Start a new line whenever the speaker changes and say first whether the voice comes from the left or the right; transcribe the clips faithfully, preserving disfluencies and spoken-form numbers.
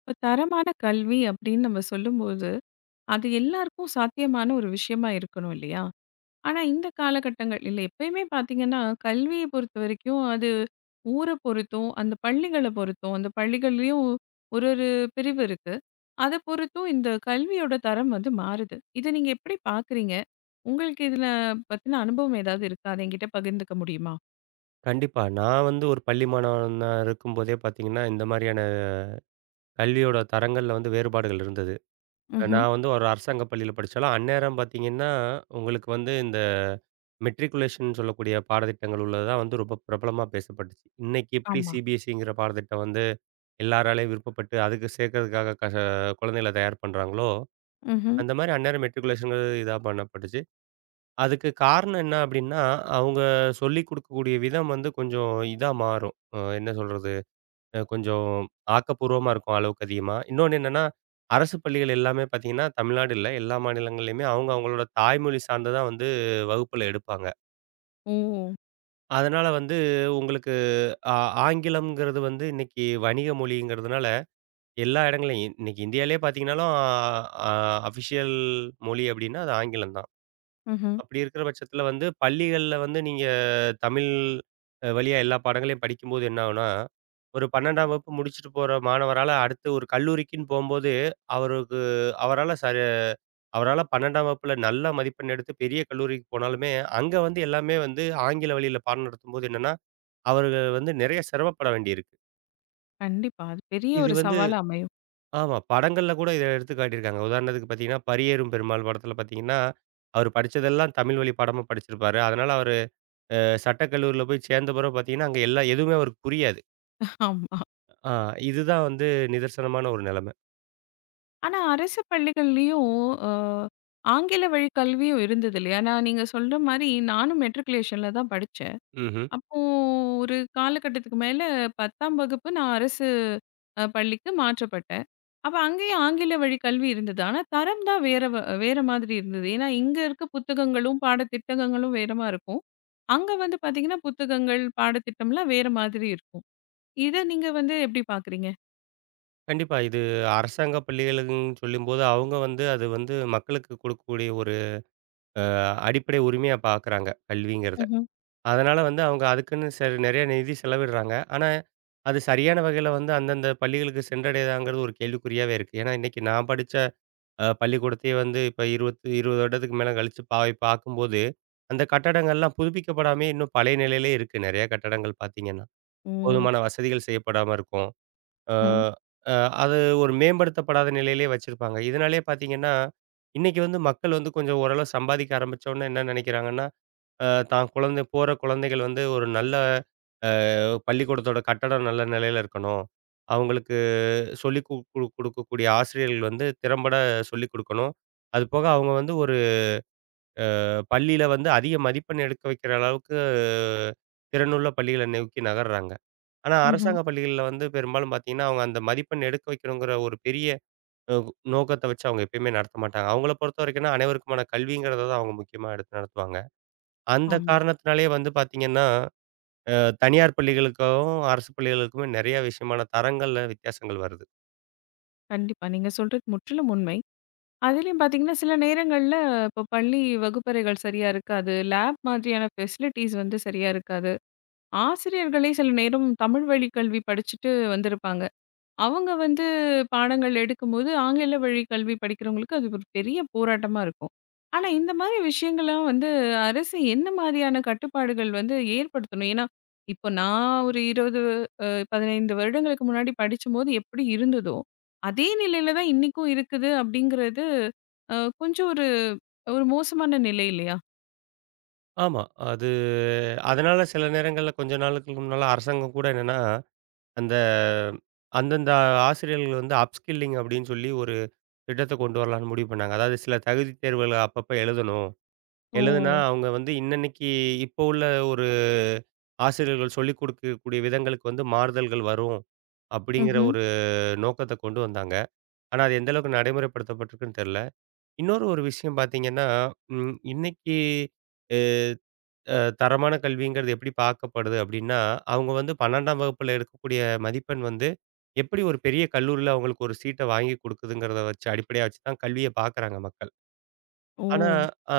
left: இப்ப தரமான கல்வி அப்படின்னு நம்ம சொல்லும்போது, அது எல்லாருக்கும் சாத்தியமான ஒரு விஷயமா இருக்கணும் இல்லையா? ஆனா இந்த காலகட்டங்கள் இல்ல எப்பயுமே பார்த்தீங்கன்னா, கல்விய பொறுத்தவரைக்கும் அது ஊர பொறுத்தும், அந்த பள்ளிகள பொறுத்தும், அந்த பள்ளிகள்லயும் ஒரு ஒரு பிரிவு இருக்கு. அத பொறுத்தும் இந்த கல்வியோட தரம் வந்து மாறுது. இத நீங்க எப்படி பார்க்குறீங்க? உங்களுக்கு இதுல பத்தின அனுபவம் ஏதாவது இருக்கா? அத என்கிட்ட பகிர்ந்துக்க முடியுமா?
right: கண்டிப்பா. நான் வந்து ஒரு பள்ளி மாணவனா இருக்கும்போதே பார்த்தீங்கன்னா, இந்த மாரியான கல்வியோட தரங்கள்ல வந்து வேறுபாடுகள் இருந்தது.
left: ம்ஹ்ம்.
right: நான் வந்து ஒரு அரசாங்க பள்ளியில படிச்சாலும், அந்நேரம் பார்த்தீங்கன்னா, உங்களுக்கு வந்து இந்த மெட்ரிகுலேஷன் சொல்லக்கூடிய பாடத்திட்டங்கள் உள்ளது தான் வந்து ரொம்ப பிரபலமா பேசப்பட்டுச்சு. இன்னைக்கு எப்படி
left: ஆமா.
right: சிபிஎஸ்சிங்கிற பாடத்திட்டம் வந்து எல்லாராலயும் விருப்பப்பட்டு, அதுக்கு சேர்க்கறதுக்காக கஷ குழந்தைகள தயார் பண்றாங்களோ,
left: ம்ஹ்ம்.
right: அந்த மாரி அந்நேரம் மெட்ரிகுலேஷன்ங்கிறது இதா பண்ணப்பட்டுச்சு. அதுக்கு காரணம் என்ன அப்படின்னா, அவங்க சொல்லிக் குடுக்கக்கூடிய விதம் வந்து கொஞ்சம் இதா மாறும். அ என்ன சொல்றது? அ கொஞ்சம் ஆக்கப்பூர்வமா இருக்கும் அளவுக்கு அதிகமா. இன்னொன்னு என்னன்னா, அரசு பள்ளிகள் எல்லாமே பார்த்தீங்கன்னா, தமிழ்நாடு இல்ல, எல்லா மாநிலங்கள்லயுமே அவங்க அவங்களோட தாய்மொழி சார்ந்து தான் வந்து வகுப்புல எடுப்பாங்க.
left: ஓ!
right: அதனால வந்து உங்களுக்கு ஆ ஆங்கிலம்ங்கிறது வந்து இன்னைக்கு வணிக மொழிங்கிறதுனால எல்லா இடங்கள்லயும் இன்னைக்கு இந்தியாவிலேயே பார்த்தீங்கனாலும், ஆ அஃபிஷியல் மொழி அப்படின்னா அது ஆங்கிலம் தான்.
left: ம்ஹ்ம்.
right: அப்படி இருக்கிற பட்சத்தில வந்து பள்ளிகள்ல வந்து நீங்க தமிழ் அ வழியா எல்லா பாடங்களையும் படிக்கும்போது என்ன ஆகும்னா, ஒரு பன்னிரண்டாம் வகுப்பு முடிச்சுட்டு போற மாணவரால அடுத்து ஒரு கல்லூரிக்குன்னு போம்போது, அவருக்கு அவரால சரி அவரால பன்னிரண்டாம் வகுப்புல நல்ல மதிப்பெண் எடுத்து பெரிய கல்லூரிக்கு போனாலுமே, அங்க வந்து எல்லாமே வந்து ஆங்கில வழியில பாடம் நடத்தும்போது என்னன்னா, அவர்கள் வந்து நிறைய சிரமப்பட வேண்டியிருக்கு.
left: கண்டிப்பா. அது பெரிய
right: இது
left: ஒரு
right: வந்து
left: சவாலா அமையும்.
right: ஆமா. படங்கள்ல கூட இத எடுத்து காட்டியிருக்காங்க. உதாரணத்துக்கு பார்த்தீங்கன்னா, பரியேறும் பெருமாள் படத்தில பார்த்தீங்கன்னா, அவர் படிச்சதெல்லாம் தமிழ் வழி பாடமா படிச்சிருப்பாரு. அதனால அவரு அ சட்டக்கல்லூரில போய் சேர்ந்த பிறகு பார்த்தீங்கன்னா, அங்க எல்லா எதுவுமே அவருக்கு புரியாது.
left: ஆமா.
right: ஆ இதுதான் வந்து நிதர்சனமான ஒரு நிலைமை.
left: ஆனா, அரசு பள்ளிகள்லயும் அ ஆங்கில வழி கல்வியும் இருந்தது இல்லையா? நான் நீங்க சொல்ற மாரி நானும் மெட்ரிகுலேஷன்ல தான் படிச்சேன்.
right: ம்ஹ்ம்.
left: அப்போ ஒரு காலகட்டத்துக்கு மேல பத்தாம் வகுப்பு நான் அரசு அ பள்ளிக்கு மாற்றப்பட்டேன். அப்ப அங்கேயும் ஆங்கில வழி கல்வி இருந்தது. ஆனா, தரம் தான் வேற வ வேற மாதிரி இருந்தது. ஏன்னா, இங்க இருக்க புத்தகங்களும், பாடத்திட்டங்களும் வேறமா இருக்கும். அங்க வந்து பாத்தீங்கன்னா, புத்தகங்கள், பாடத்திட்டம்லாம் வேற மாதிரி இருக்கும். இத நீங்க வந்து எப்படி பாக்குறீங்க?
right: கண்டிப்பா இது அரசாங்க பள்ளிகளுக்குன்னு சொல்லும்போது, அவங்க வந்து அது வந்து மக்களுக்கு கொடுக்கக்கூடிய ஒரு அ, அடிப்படை உரிமையா பார்க்குறாங்க, கல்விங்கிறத.
left: ம்ஹ்ம்.
right: அதனால வந்து அவங்க அதுக்குன்னு ச நெறைய நிதி செலவிடுறாங்க. ஆனா, அது சரியான வகையில வந்து அந்தந்த பள்ளிகளுக்கு சென்றடையுதாங்கிறது ஒரு கேள்விக்குறியாவே இருக்கு. ஏன்னா, இன்னைக்கு நான் படிச்ச அ பள்ளிக்கூடத்தையே வந்து இப்ப இருபது இருபது வருடத்துக்கு மேல கழிச்சு பாய் பார்க்கும்போது, அந்த கட்டடங்கள்லாம் புதுப்பிக்கப்படாமயே இன்னும் பழைய நிலையிலே இருக்கு. நெறைய கட்டடங்கள் பார்த்தீங்கன்னா.
left: ஓ!
right: போதுமான வசதிகள் செய்யப்படாம இருக்கும். அ
left: ம்.
right: அ அது ஒரு மேம்படுத்தப்படாத நிலையிலே வச்சிருப்பாங்க. இதனாலேயே பார்த்தீங்கன்னா, இன்னைக்கு வந்து மக்கள் வந்து கொஞ்சம் ஓரளவு சம்பாதிக்க ஆரம்பிச்ச உடனே என்ன நெனைக்கிறாங்கன்னா, அ தான் குழந்தை போற குழந்தைகள் வந்து ஒரு நல்ல பள்ளிக்கூடத்தோட கட்டடம் நல்ல நிலையில இருக்கணும். அவங்களுக்கு சொல்லிக் கு கு குடுக்கக்கூடிய ஆசிரியர்கள் வந்து திறம்பட சொல்லிக் குடுக்கணும். அது போக அவங்க வந்து ஒரு பள்ளியில வந்து அதிக மதிப்பெண் எடுக்க வைக்கிற அளவுக்கு திறனுள்ள பள்ளிகள நோக்கி நகர்றாங்க. ஆனா
left: ம்ஹ்ம்.
right: அரசாங்க பள்ளிகள்ல வந்து பெரும்பாலும் பார்த்தீங்கன்னா, அவங்க அந்த மதிப்பெண் எடுக்க வைக்கணுங்கிற ஒரு பெரிய அ நோக்கத்த வச்சு அவங்க எப்பயுமே நடத்த மாட்டாங்க. அவங்கள பொறுத்த வரைக்கும்னா, அனைவருக்குமான கல்விங்கிறத தான் அவங்க முக்கியமா எடுத்து நடத்துவாங்க. அந்த
left: ஆமா.
right: காரணத்தினாலேயே வந்து பார்த்தீங்கன்னா அ தனியார் பள்ளிகளுக்கும், அரசு பள்ளிகளுக்குமே நெறைய விஷயமான தரங்கள்ல வித்தியாசங்கள் வருது.
left: கண்டிப்பா. நீங்க சொல்றது முற்றிலும் உண்மை. அதிலயும் பார்த்தீங்கன்னா, சில நேரங்கள்ல இப்போ பள்ளி வகுப்பறைகள் சரியா இருக்காது. லேப் மாதிரியான ஃபெசிலிட்டீஸ் வந்து சரியா இருக்காது. ஆசிரியர்களே சில நேரம் தமிழ் வழி கல்வி படிச்சுட்டு வந்திருப்பாங்க. அவங்க வந்து பாடங்கள் எடுக்கும்போது, ஆங்கில வழி கல்வி படிக்கிறவங்களுக்கு அது ஒரு பெரிய போராட்டமா இருக்கும். ஆனா, இந்த மாரி விஷயங்கள்லாம் வந்து அரசு என்ன மாரியான கட்டுப்பாடுகள் வந்து ஏற்படுத்தணும்? ஏன்னா, இப்போ நான் ஒரு இருபது அ பதினைந்து வருடங்களுக்கு முன்னாடி படிச்சம்போது எப்படி இருந்ததோ, அதே நிலையில தான் இன்னைக்கும் இருக்குது அப்படிங்கிறது, அ கொஞ்சம் ஒரு ஒரு மோசமான நிலை இல்லையா?
right: ஆமா. அது அதனால சில நேரங்கள்ல கொஞ்ச நாளுக்கு முன்னால அரசாங்கம் கூட என்னன்னா, அந்த அந்தந்த ஆசிரியர்கள் வந்து அப்ஸ்கில்லிங் அப்படின்னு சொல்லி ஒரு திட்டத்த கொண்டு வரலான்னு முடிவு பண்ணாங்க. அதாவது சில தகுதி தேர்வுகள அப்பப்ப எழுதணும்.
left: ஓ!
right: எழுதுனா அவங்க வந்து இன்னன்னைக்கு இப்போ உள்ள ஒரு ஆசிரியர்கள் சொல்லிக் கொடுக்கக்கூடிய விதங்களுக்கு வந்து மாறுதல்கள் வரும். அப்படிங்கிற
left: ம்ஹ்ம்.
right: ஒரு நோக்கத்த கொண்டு வந்தாங்க. ஆனா அது எந்த அளவுக்கு நடைமுறைப்படுத்தப்பட்டிருக்குன்னு தெரியல. இன்னொரு ஒரு விஷயம் பார்த்தீங்கன்னா, ம் இன்னைக்கு அ அ தரமான கல்விங்கிறது எப்படி பார்க்கப்படுது அப்படின்னா, அவங்க வந்து பன்னிரண்டாம் வகுப்புல எடுக்கக்கூடிய மதிப்பெண் வந்து, எப்படி ஒரு பெரிய கல்லூரியில அவங்களுக்கு ஒரு சீட்ட வாங்கி குடுக்குதுங்கிறத வச்சு அடிப்படையா வச்சு தான் கல்விய பார்க்குறாங்க மக்கள்.
left: ஓ!
right: ஆனா, அ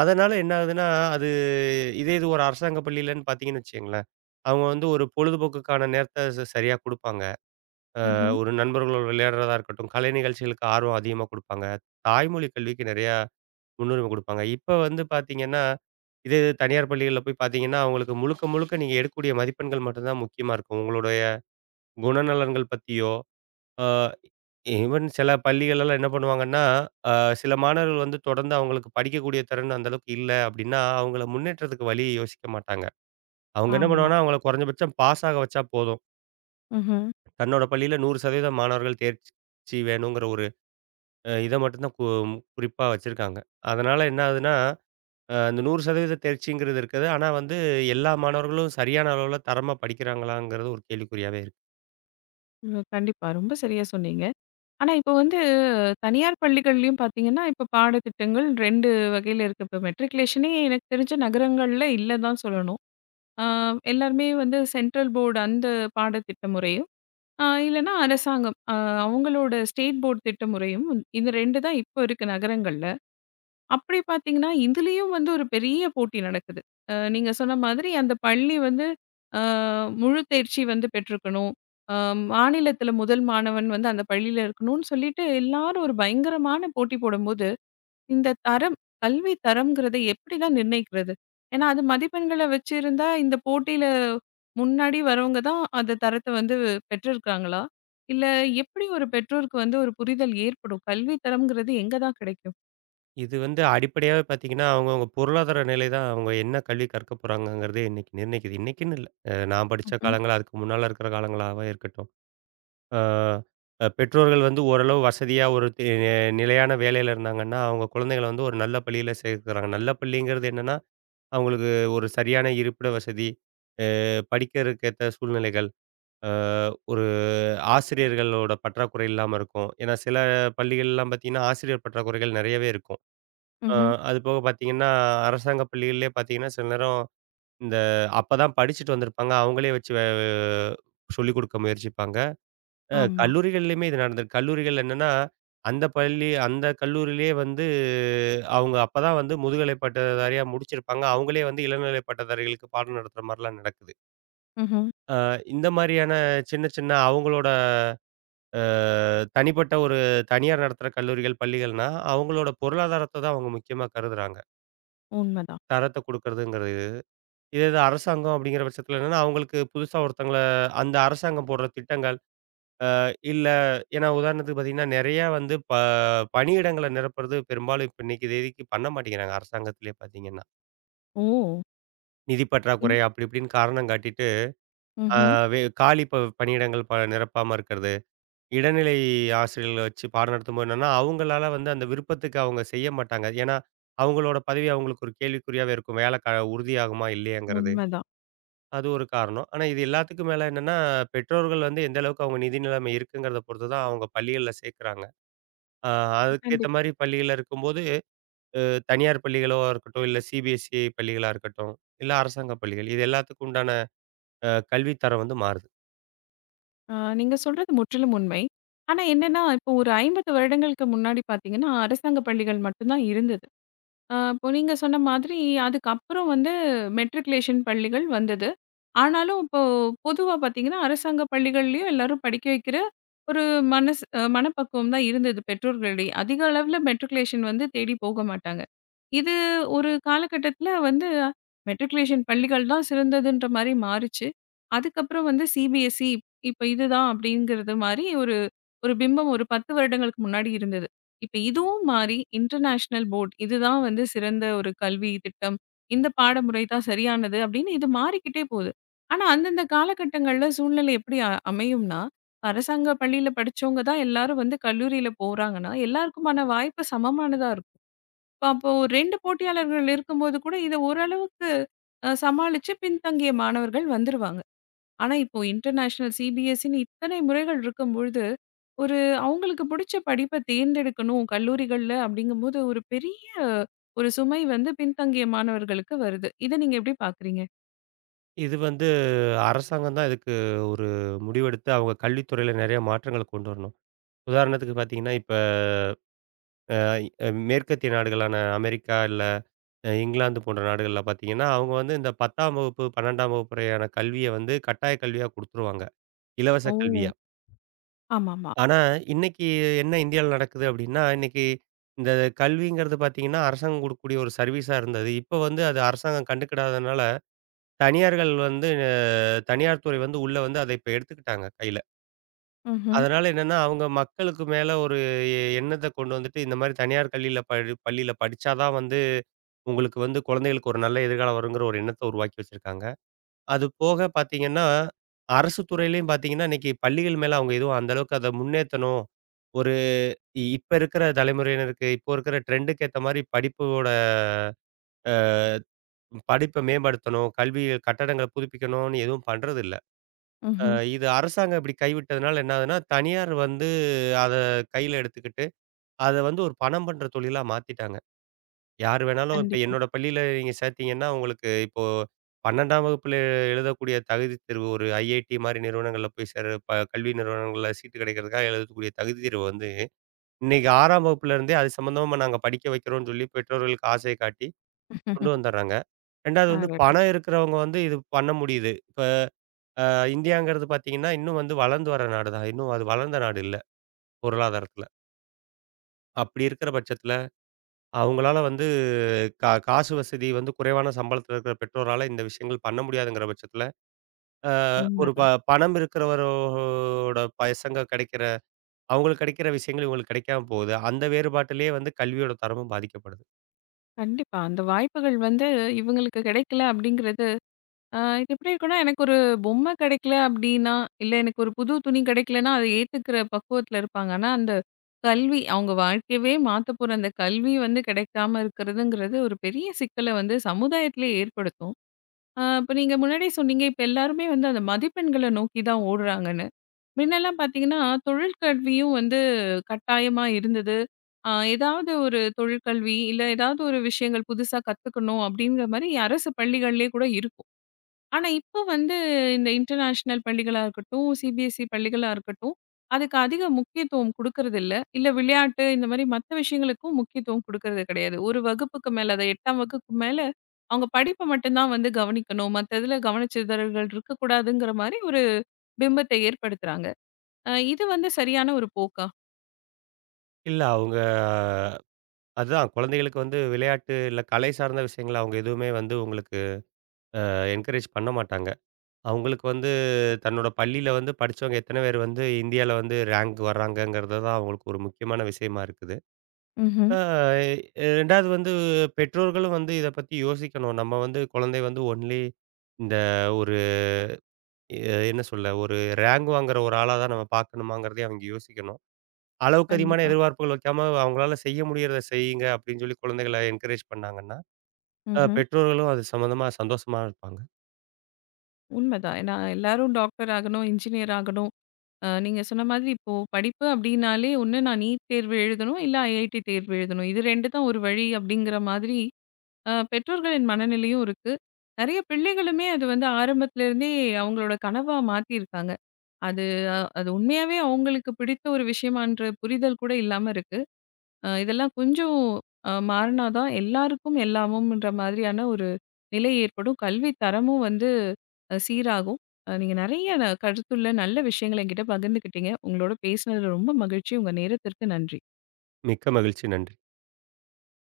right: அதனால என்ன ஆகுதுன்னா, அது இதே இது ஒரு அரசாங்க பள்ளியிலன்னு பார்த்தீங்கன்னு வச்சுக்கங்களேன், அவங்க வந்து ஒரு பொழுதுபோக்குக்கான நேரத்த ச சரியா குடுப்பாங்க. அ
left: ம்ஹ்ம்.
right: ஒரு நண்பர்களோட விளையாடுறதா இருக்கட்டும், கலை நிகழ்ச்சிகளுக்கு ஆர்வம் அதிகமா குடுப்பாங்க. தாய்மொழி கல்விக்கு நெறையா முன்னுரிமை குடுப்பாங்க. இப்ப வந்து பார்த்தீங்கன்னா, இதே இது தனியார் பள்ளிகள்ல போய் பார்த்தீங்கன்னா, அவங்களுக்கு முழுக்க, முழுக்க நீங்க எடுக்கக்கூடிய மதிப்பெண்கள் மட்டும் தான் முக்கியமா இருக்கும். உங்களுடைய குணநலன்கள் பத்தியோ, அ ஈவன் சில பள்ளிகள்லாம் என்ன பண்ணுவாங்கன்னா, அ சில மாணவர்கள் வந்து தொடர்ந்து அவங்களுக்கு படிக்கக்கூடிய திறன் அந்த அளவுக்கு இல்ல அப்டின்னா, அவங்கள முன்னேற்றத்துக்கு வழி யோசிக்க மாட்டாங்க. அவங்க என்ன
left: ஆமா.
right: பண்ணுவாங்கன்னா, அவங்கள குறைஞ்சபட்சம் பாஸ் ஆக வச்சா போதும்.
left: ம்ஹ்ம்.
right: தன்னோட பள்ளியில நூறு சதவீதம் மாணவர்கள் தேர்ச்சி வேணுங்கிற ஒரு அ இத மட்டும் தான் கு குறிப்பா வச்சிருக்காங்க. அதனால என்ன ஆகுதுன்னா அ அந்த நூறு சதவீதம் தேர்ச்சிங்கிறது இருக்குது. ஆனா வந்து எல்லா மாணவர்களும் சரியான அளவுல தரமா படிக்கிறாங்களாங்கிறது ஒரு கேள்விக்குறியாவே இருக்கு.
left: ம். கண்டிப்பா. ரொம்ப சரியா சொன்னீங்க. ஆனா, இப்போ வந்து தனியார் பள்ளிகள்லயும் பார்த்தீங்கன்னா, இப்ப பாடத்திட்டங்கள் இரண்டு வகையில இருக்கு. இப்ப மெட்ரிகுலேஷனே எனக்கு தெரிஞ்ச நகரங்கள்ல இல்ல தான் சொல்லணும். ஆ எல்லாருமே வந்து சென்ட்ரல் போர்டு அந்த பாடத்திட்ட முறையும், அ இல்லன்னா அரசாங்கம். அ அவங்களோட ஸ்டேட் போர்ட் திட்ட முறையும் இந்த இரண்டு தான் இப்போ இருக்கு நகரங்கள்ல. அப்படி பார்த்தீங்கன்னா, இதுலயும் வந்து ஒரு பெரிய போட்டி நடக்குது. அ நீங்க சொன்ன மாதிரி அந்த பள்ளி வந்து அ முழு தேர்ச்சி வந்து பெற்றிருக்கணும். அ மாநிலத்தில முதல் மாணவன் வந்து அந்த பள்ளியில இருக்கணும்னு சொல்லிட்டு எல்லாரும் ஒரு பயங்கரமான போட்டி போடும்போது, இந்த தரம் கல்வி தரம்ங்கிறத எப்படிலாம் நிர்ணயிக்கிறது? ஏன்னா, அது மதிப்பெண்கள வச்சிருந்தா இந்த போட்டியில முன்னாடி வரவங்க தான் அந்த தரத்த வந்து பெற்றிருக்காங்களா? இல்ல எப்படி ஒரு பெற்றோருக்கு வந்து ஒரு புரிதல் ஏற்படும்? கல்வி தரம்ங்கிறது எங்க தான் கிடைக்கும்?
right: இது வந்து அடிப்படையாவே பார்த்தீங்கன்னா, அவங்கவங்க பொருளாதார நிலை தான் அவங்க என்ன கல்வி கற்க போறாங்கங்கிறதே இன்னைக்கு நிர்ணயிக்குது. இன்னைக்குன்னு இல்ல. அ நான் படிச்ச
left: ம்ஹ்ம்.
right: காலங்கள், அதுக்கு முன்னால இருக்கிற காலங்களாவே இருக்கட்டும். அ அ பெற்றோர்கள் வந்து ஓரளவு வசதியா ஒரு தே நிலையான வேலையில இருந்தாங்கன்னா, அவங்க குழந்தைகள வந்து ஒரு நல்ல பள்ளியில சேர்க்குறாங்க. நல்ல பள்ளிங்கிறது என்னன்னா, அவங்களுக்கு ஒரு சரியான இருப்பிட வசதி, அ படிக்கிறதுக்கு ஏத்த சூழ்நிலைகள், அ ஒரு ஆசிரியர்களோட பற்றாக்குறை இல்லாம இருக்கும். ஏன்னா சில பள்ளிகள்லாம் பார்த்தீங்கன்னா, ஆசிரியர் பற்றாக்குறைகள் நெறையவே இருக்கும். அ
left: ம்ஹ்ம்.
right: அது போக பார்த்தீங்கன்னா, அரசாங்க பள்ளிகள்லயே பார்த்தீங்கன்னா, சில நேரம் இந்த அப்பதான் படிச்சுட்டு வந்திருப்பாங்க. அவங்களே வச்சு வே சொல்லிக் குடுக்க முயற்சிப்பாங்க. அ
left: ஆமா.
right: கல்லூரிகள்லயுமே இது நடந்திருக்கு. கல்லூரிகள் என்னன்னா, அந்த பள்ளி அந்த கல்லூரியிலேயே வந்து அவங்க அப்பதான் வந்து முதுகலை பட்டதாரியா முடிச்சிருப்பாங்க. அவங்களே வந்து இளநிலை பட்டதாரிகளுக்கு பாடம் நடத்துற மாரிலாம் நடக்குது.
left: ம்ஹ்ம்.
right: அ இந்த மாரியான சின்ன சின்ன அவங்களோட அ தனிப்பட்ட ஒரு தனியார் நடத்துற கல்லூரிகள், பள்ளிகள்னா, அவங்களோட பொருளாதாரத்த தான் அவங்க முக்கியமா கருதுறாங்க.
left: உண்மதான்.
right: தரத்த குடுக்கறதுங்கிறது. இதே இது அரசாங்கம் அப்படிங்கிற பட்சத்தில என்னன்னா, அவங்களுக்கு புதுசா ஒருத்தங்கள அந்த அரசாங்கம் போடுற திட்டங்கள், அ இல்ல ஏன்னா உதாரணத்துக்கு பார்த்தீங்கன்னா, நெறையா வந்து ப பணியிடங்கள நிரப்புறது பெரும்பாலும் இப்ப இன்னைக்கு தேதிக்கு பண்ண மாட்டேங்கிறாங்க அரசாங்கத்திலேயே பார்த்தீங்கன்னா.
left: ஓ!
right: நிதி
left: ம்.
right: பற்றாக்குறை அப்படி இப்படின்னு காரணம் காட்டிட்டு, அ
left: ம்ஹ்ம்.
right: வே காலி ப பணியிடங்கள் ப நிரப்பாம இருக்கிறது. இடைநிலை ஆசிரியர்கள வச்சு பாடம் நடத்தும்போது என்னன்னா, அவங்களால வந்து அந்த விருப்பத்துக்கு அவங்க செய்ய மாட்டாங்க. ஏன்னா, அவங்களோட பதவி அவங்களுக்கு ஒரு கேள்விக்குறியாவே இருக்கும். வேலை க உறுதியாகுமா இல்லையாங்கிறது.
left: உண்மதான்.
right: அது ஒரு காரணம். ஆனா இது எல்லாத்துக்கும் மேல என்னன்னா, பெற்றோர்கள் வந்து எந்த அளவுக்கு அவங்க நிதி நிலைமை இருக்குங்கிறத பொறுத்து தான் அவங்க பள்ளிகள்ல சேர்க்குறாங்க. அ அதுக்கேத்த
left: கண்டிப்பா.
right: மாரி பள்ளிகள்ல இருக்கும்போது, அ தனியார் பள்ளிகளா இருக்கட்டும், இல்ல சிபிஎஸ்இ பள்ளிகளா இருக்கட்டும், இல்ல அரசாங்க பள்ளிகள். இது எல்லாத்துக்கும் உண்டான அ கல்வி தரம் வந்து மாறுது.
left: ஆ நீங்க சொல்றது முற்றிலும் உண்மை. ஆனா என்னன்னா, இப்போ ஒரு ஐம்பது வருடங்களுக்கு முன்னாடி பார்த்தீங்கன்னா, அரசாங்க பள்ளிகள் மட்டும் தான் இருந்தது. ஆ இப்போ நீங்க சொன்ன மாதிரி, அதுக்கப்புறம் வந்து மெட்ரிகுலேஷன் பள்ளிகள் வந்தது. ஆனாலும் இப்போ பொதுவா பார்த்தீங்கன்னா, அரசாங்க பள்ளிகள்லயும் எல்லாரும் படிக்க வைக்கிற ஒரு மனசு அ மனப்பக்குவம் தான் இருந்தது பெற்றோர்களிடையே. அதிக அளவுல மெட்ரிகுலேஷன் வந்து தேடி போக மாட்டாங்க. இது ஒரு காலகட்டத்தில வந்து மெட்ரிகுலேஷன் பள்ளிகள் தான் சிறந்ததுன்ற மாரி மாறுச்சு. அதுக்கப்புறம் வந்து சிபிஎஸ்இ இப்ப இதுதான் அப்படிங்கிறது மாரி ஒரு ஒரு பிம்பம் ஒரு பத்து வருடங்களுக்கு முன்னாடி இருந்தது. இப்ப இதுவும் மாறி இன்டர்நேஷனல் போர்ட் இதுதான் வந்து சிறந்த ஒரு கல்வி திட்டம். இந்த பாடமுறை தான் சரியானது அப்படின்னு இது மாறிக்கிட்டே போகுது. ஆனா அந்தந்த காலகட்டங்கள்ல சூழ்நிலை எப்படி அ அமையும்னா, அரசாங்க பள்ளியில படிச்சவங்க தான் எல்லாரும் வந்து கல்லூரியில போறாங்கன்னா, எல்லாருக்குமான வாய்ப்பு சமமானதா இருக்கும். இப்ப அப்போ இரண்டு போட்டியாளர்கள் இருக்கும்போது கூட இத ஓரளவுக்கு அ சமாளிச்சு பின்தங்கிய மாணவர்கள் வந்துருவாங்க. ஆனா, இப்போ இன்டர்நேஷனல் சிபிஎஸ்இன்னு இத்தனை முறைகள் இருக்கும்பொழுது, ஒரு அவங்களுக்கு புடிச்ச படிப்ப தேர்ந்தெடுக்கணும் கல்லூரிகள்ல அப்படிங்கும்போது, ஒரு பெரிய ஒரு சுமை வந்து பின்தங்கிய மாணவர்களுக்கு வருது. இத நீங்க எப்படி பாக்குறீங்க?
right: இது வந்து அரசாங்கம் தான் இதுக்கு ஒரு முடிவெடுத்து அவங்க கல்வித்துறையில நிறைய மாற்றங்கள் கொண்டு வரணும். உதாரணத்துக்கு பார்த்தீங்கன்னா, இப்ப அ அ மேற்கத்திய நாடுகளான அமெரிக்கா இல்ல அ இங்கிலாந்து போன்ற நாடுகள்ல பார்த்தீங்கன்னா, அவங்க வந்து இந்த பத்தாம் வகுப்பு, பன்னிரண்டாம் வகுப்பு வரையான கல்விய வந்து கட்டாய கல்வியா குடுத்துருவாங்க. இலவச
left: ஓ!
right: கல்வியா.
left: ஆமாமா.
right: ஆனா, இன்னைக்கு என்ன இந்தியாவில நடக்குது அப்டின்னா, இன்னைக்கு இந்த கல்விங்கிறது பார்த்தீங்கன்னா, அரசாங்கம் குடுக்கக்கூடிய ஒரு சர்வீஸா இருந்தது. இப்ப வந்து அது அரசாங்கம் கண்டுக்கிடாதனால, தனியார்கள் வந்து அ தனியார் துறை வந்து உள்ள வந்து அத இப்ப எடுத்துக்கிட்டாங்க கையில.
left: ம்ஹ்ம்,
right: அதனால என்னன்னா, அவங்க மக்களுக்கு மேல ஒரு எ எண்ணத்த கொண்டு வந்துட்டு, இந்த மாரி தனியார் கல்வியில படி பள்ளியில படிச்சா தான் வந்து, உங்களுக்கு வந்து குழந்தைகளுக்கு ஒரு நல்ல எதிர்காலம் வருங்கிற ஒரு எண்ணத்த உருவாக்கி வச்சிருக்காங்க. அது போக பார்த்தீங்கன்னா, அரசு துறையிலயும் பார்த்தீங்கன்னா, இன்னைக்கு பள்ளிகள் மேல அவங்க எதுவும் அந்த அளவுக்கு அத முன்னேத்தணும். ஒரு இ இப்ப இருக்கிற தலைமுறையினருக்கு, இப்போ இருக்கிற ட்ரெண்டுக்கு ஏத்த மாரி படிப்போட அ படிப்ப மேம்படுத்தணும், கல்வி கட்டடங்கள புதுப்பிக்கணும்னு எதுவும் பண்றதில்ல. அ
left: ம்ஹ்ம்.
right: இது அரசாங்கம் இப்படி கைவிட்டதுனால என்ன ஆகுதுன்னா, தனியார் வந்து அத கையில எடுத்துக்கிட்டு அத வந்து ஒரு பணம் பண்ற தொழிலா மாத்திட்டாங்க. யார் வேணாலும் இப்ப
left: கண்டிப்பா.
right: என்னோட பள்ளியில நீங்க சேர்த்தீங்கன்னா, உங்களுக்கு இப்போ பன்னிரண்டாம் வகுப்புல எழுதக்கூடிய தகுதி தேர்வு ஒரு ஐஐடி மாரி நிறுவனங்கள்ல போய் சேர ப கல்வி நிறுவனங்கள்ல சீட்டு கிடைக்கிறதுக்காக எழுதக்கூடிய தகுதி தேர்வு வந்து, இன்னைக்கு ஆறாம் வகுப்புல இருந்தே அது சம்மந்தமா நாங்க படிக்க வைக்கிறோம்னு சொல்லி பெற்றோர்களுக்கு ஆசைய காட்டி கொண்டு வந்துர்றாங்க. 2வது வந்து
left: அடடா!
right: பணம் இருக்கிறவங்க வந்து இது பண்ண முடியுது. இப்ப அ இந்தியாங்கிறது பார்த்தீங்கன்னா, இன்னும் வந்து வளர்ந்து வர நாடு தான். இன்னும் அது வளர்ந்த நாடு இல்ல பொருளாதாரத்துல. அப்படி இருக்கிற பட்சத்துல அவங்களால வந்து கா காசு வசதி வந்து குறைவான சம்பளத்தில இருக்கிற பெற்றோரால இந்த விஷயங்கள் பண்ண முடியாதுங்கிற பட்சத்தில, அ ஒரு ப
left: உண்மதான்.
right: பணம் இருக்கிறவரோட பசங்க கிடைக்கிற அவங்களுக்கு கிடைக்கிற விஷயங்கள் இவங்களுக்கு கிடைக்காம போகுது. அந்த வேறுபாட்டிலேயே வந்து கல்வியோட தரமும் பாதிக்கப்படுது.
left: கண்டிப்பா. அந்த வாய்ப்புகள் வந்து இவங்களுக்கு கிடைக்கல அப்படிங்கிறது ஆ இது எப்படி இருக்குன்னா, எனக்கு ஒரு பொம்மை கிடைக்கல அப்டின்னா, இல்ல எனக்கு ஒரு புது துணி கிடைக்கலன்னா, அத ஏத்துக்கிற பக்குவத்துல இருப்பாங்க. ஆனா, அந்த கல்வி அவங்க வாழ்க்கையவே மாத்த போற அந்த கல்வி வந்து கிடைக்காம இருக்கிறதுங்கிறது ஒரு பெரிய சிக்கல வந்து சமுதாயத்திலே ஏற்படுத்தும். ஆ இப்ப நீங்க முன்னாடியே சொன்னீங்க, இப்ப எல்லாருமே வந்து அந்த மதிப்பெண்கள நோக்கி தான் ஓடுறாங்கன்னு. முன்னலாம் பார்த்தீங்கன்னா, தொழிற்கல்வியும் வந்து கட்டாயமா இருந்தது. ஆ ஏதாவது ஒரு தொழிற்கல்வி, இல்ல ஏதாவது ஒரு விஷயங்கள் புதுசா கத்துக்கணும் அப்படிங்கிற மாரி அரசு பள்ளிகள்லேயே கூட இருக்கும். ஆனா, இப்போ வந்து இந்த இன்டர்நேஷனல் பள்ளிகளா இருக்கட்டும், சிபிஎஸ்இ பள்ளிகளா இருக்கட்டும், அதுக்கு அதிக முக்கியத்துவம் குடுக்கறதில்ல. இல்ல இல்ல விளையாட்டு இந்த மாரி மத்த விஷயங்களுக்கும் முக்கியத்துவம் குடுக்கறது கிடையாது. ஒரு வகுப்புக்கு மேல அது எட்டாம் வகுப்புக்கு மேல அவங்க படிப்ப மட்டும் தான் வந்து கவனிக்கணும். மத்ததுல கவனச்சிதறல்கள் இருக்கக்கூடாதுங்கிற மாரி ஒரு பிம்பத்தை ஏற்படுத்துறாங்க. அ இது வந்து சரியான ஒரு போக்கா?
right: இல்ல அவங்க அதுதான் குழந்தைகளுக்கு வந்து விளையாட்டு, இல்ல கலை சார்ந்த விஷயங்கள அவங்க எதுவுமே வந்து உங்களுக்கு என்கரேஜ் பண்ண மாட்டாங்க. அவங்களுக்கு வந்து தன்னோட பள்ளியில வந்து படிச்சவங்க எத்தன பேர் வந்து இந்தியால வந்து ரேங்க் வர்றாங்கங்கிறது தான் அவங்களுக்கு ஒரு முக்கியமான விஷயமா இருக்குது.
left: ம்ஹ்ம்.
right: ஆ, எ ரெண்டாவது வந்து பெற்றோர்களும் வந்து இத பத்தி யோசிக்கணும். நம்ம வந்து குழந்தை வந்து ஒன்லி இந்த ஒரு எ என்ன சொல்ல ஒரு ரேங்க் வாங்குற ஒரு ஆளா தான் நம்ம பார்க்கணுமாங்கிறதையும் அவங்க யோசிக்கணும். அளவுக்கு அதிகமான
left: கண்டிப்பா.
right: எதிர்பார்ப்புகள் வைக்காம அவங்களால செய்ய முடியறத செய்யுங்க அப்படின்னு சொல்லி குழந்தைகள என்கரேஜ் பண்ணாங்கன்னா, அ
left: ம்ஹ்ம்.
right: பெற்றோர்களும் அது சம்மந்தமா சந்தோஷமா இருப்பாங்க.
left: உண்மதான். ஏன்னா எல்லாரும் டாக்டர் ஆகணும், இன்ஜினியர் ஆகணும் அ நீங்க சொன்ன மாதிரி இப்போ படிப்பு அப்டின்னாலே ஒண்ணு நான் நீட் தேர்வு எழுதணும், இல்ல ஐஐடி தேர்வு எழுதணும். இது இரண்டு தான் ஒரு வழி அப்டிங்கிற மாதிரி அ பெற்றோர்களின் மனநிலையும் இருக்கு. நெறைய பிள்ளைகளுமே அது வந்து ஆரம்பத்துலேருந்தே அவங்களோட கனவா மாத்தியிருக்காங்க. அது அஹ் அது உண்மையாவே அவங்களுக்கு பிடித்த ஒரு விஷயமான்ற புரிதல் கூட இல்லாம இருக்கு. அ இதெல்லாம் கொஞ்சம் அ மாறுனா தான் எல்லாருக்கும் எல்லாமும்ன்ற மாதிரியான ஒரு நிலை ஏற்படும். கல்வி தரமும் வந்து அ சீராகும். அ நீங்க நெறைய ந கருத்துள்ள நல்ல விஷயங்கள என்கிட்ட பகிர்ந்துக்கிட்டீங்க. உங்களோட பேசினதுல ரொம்ப மகிழ்ச்சி. உங்க நேரத்திற்கு நன்றி.
right: மிக்க மகிழ்ச்சி. நன்றி.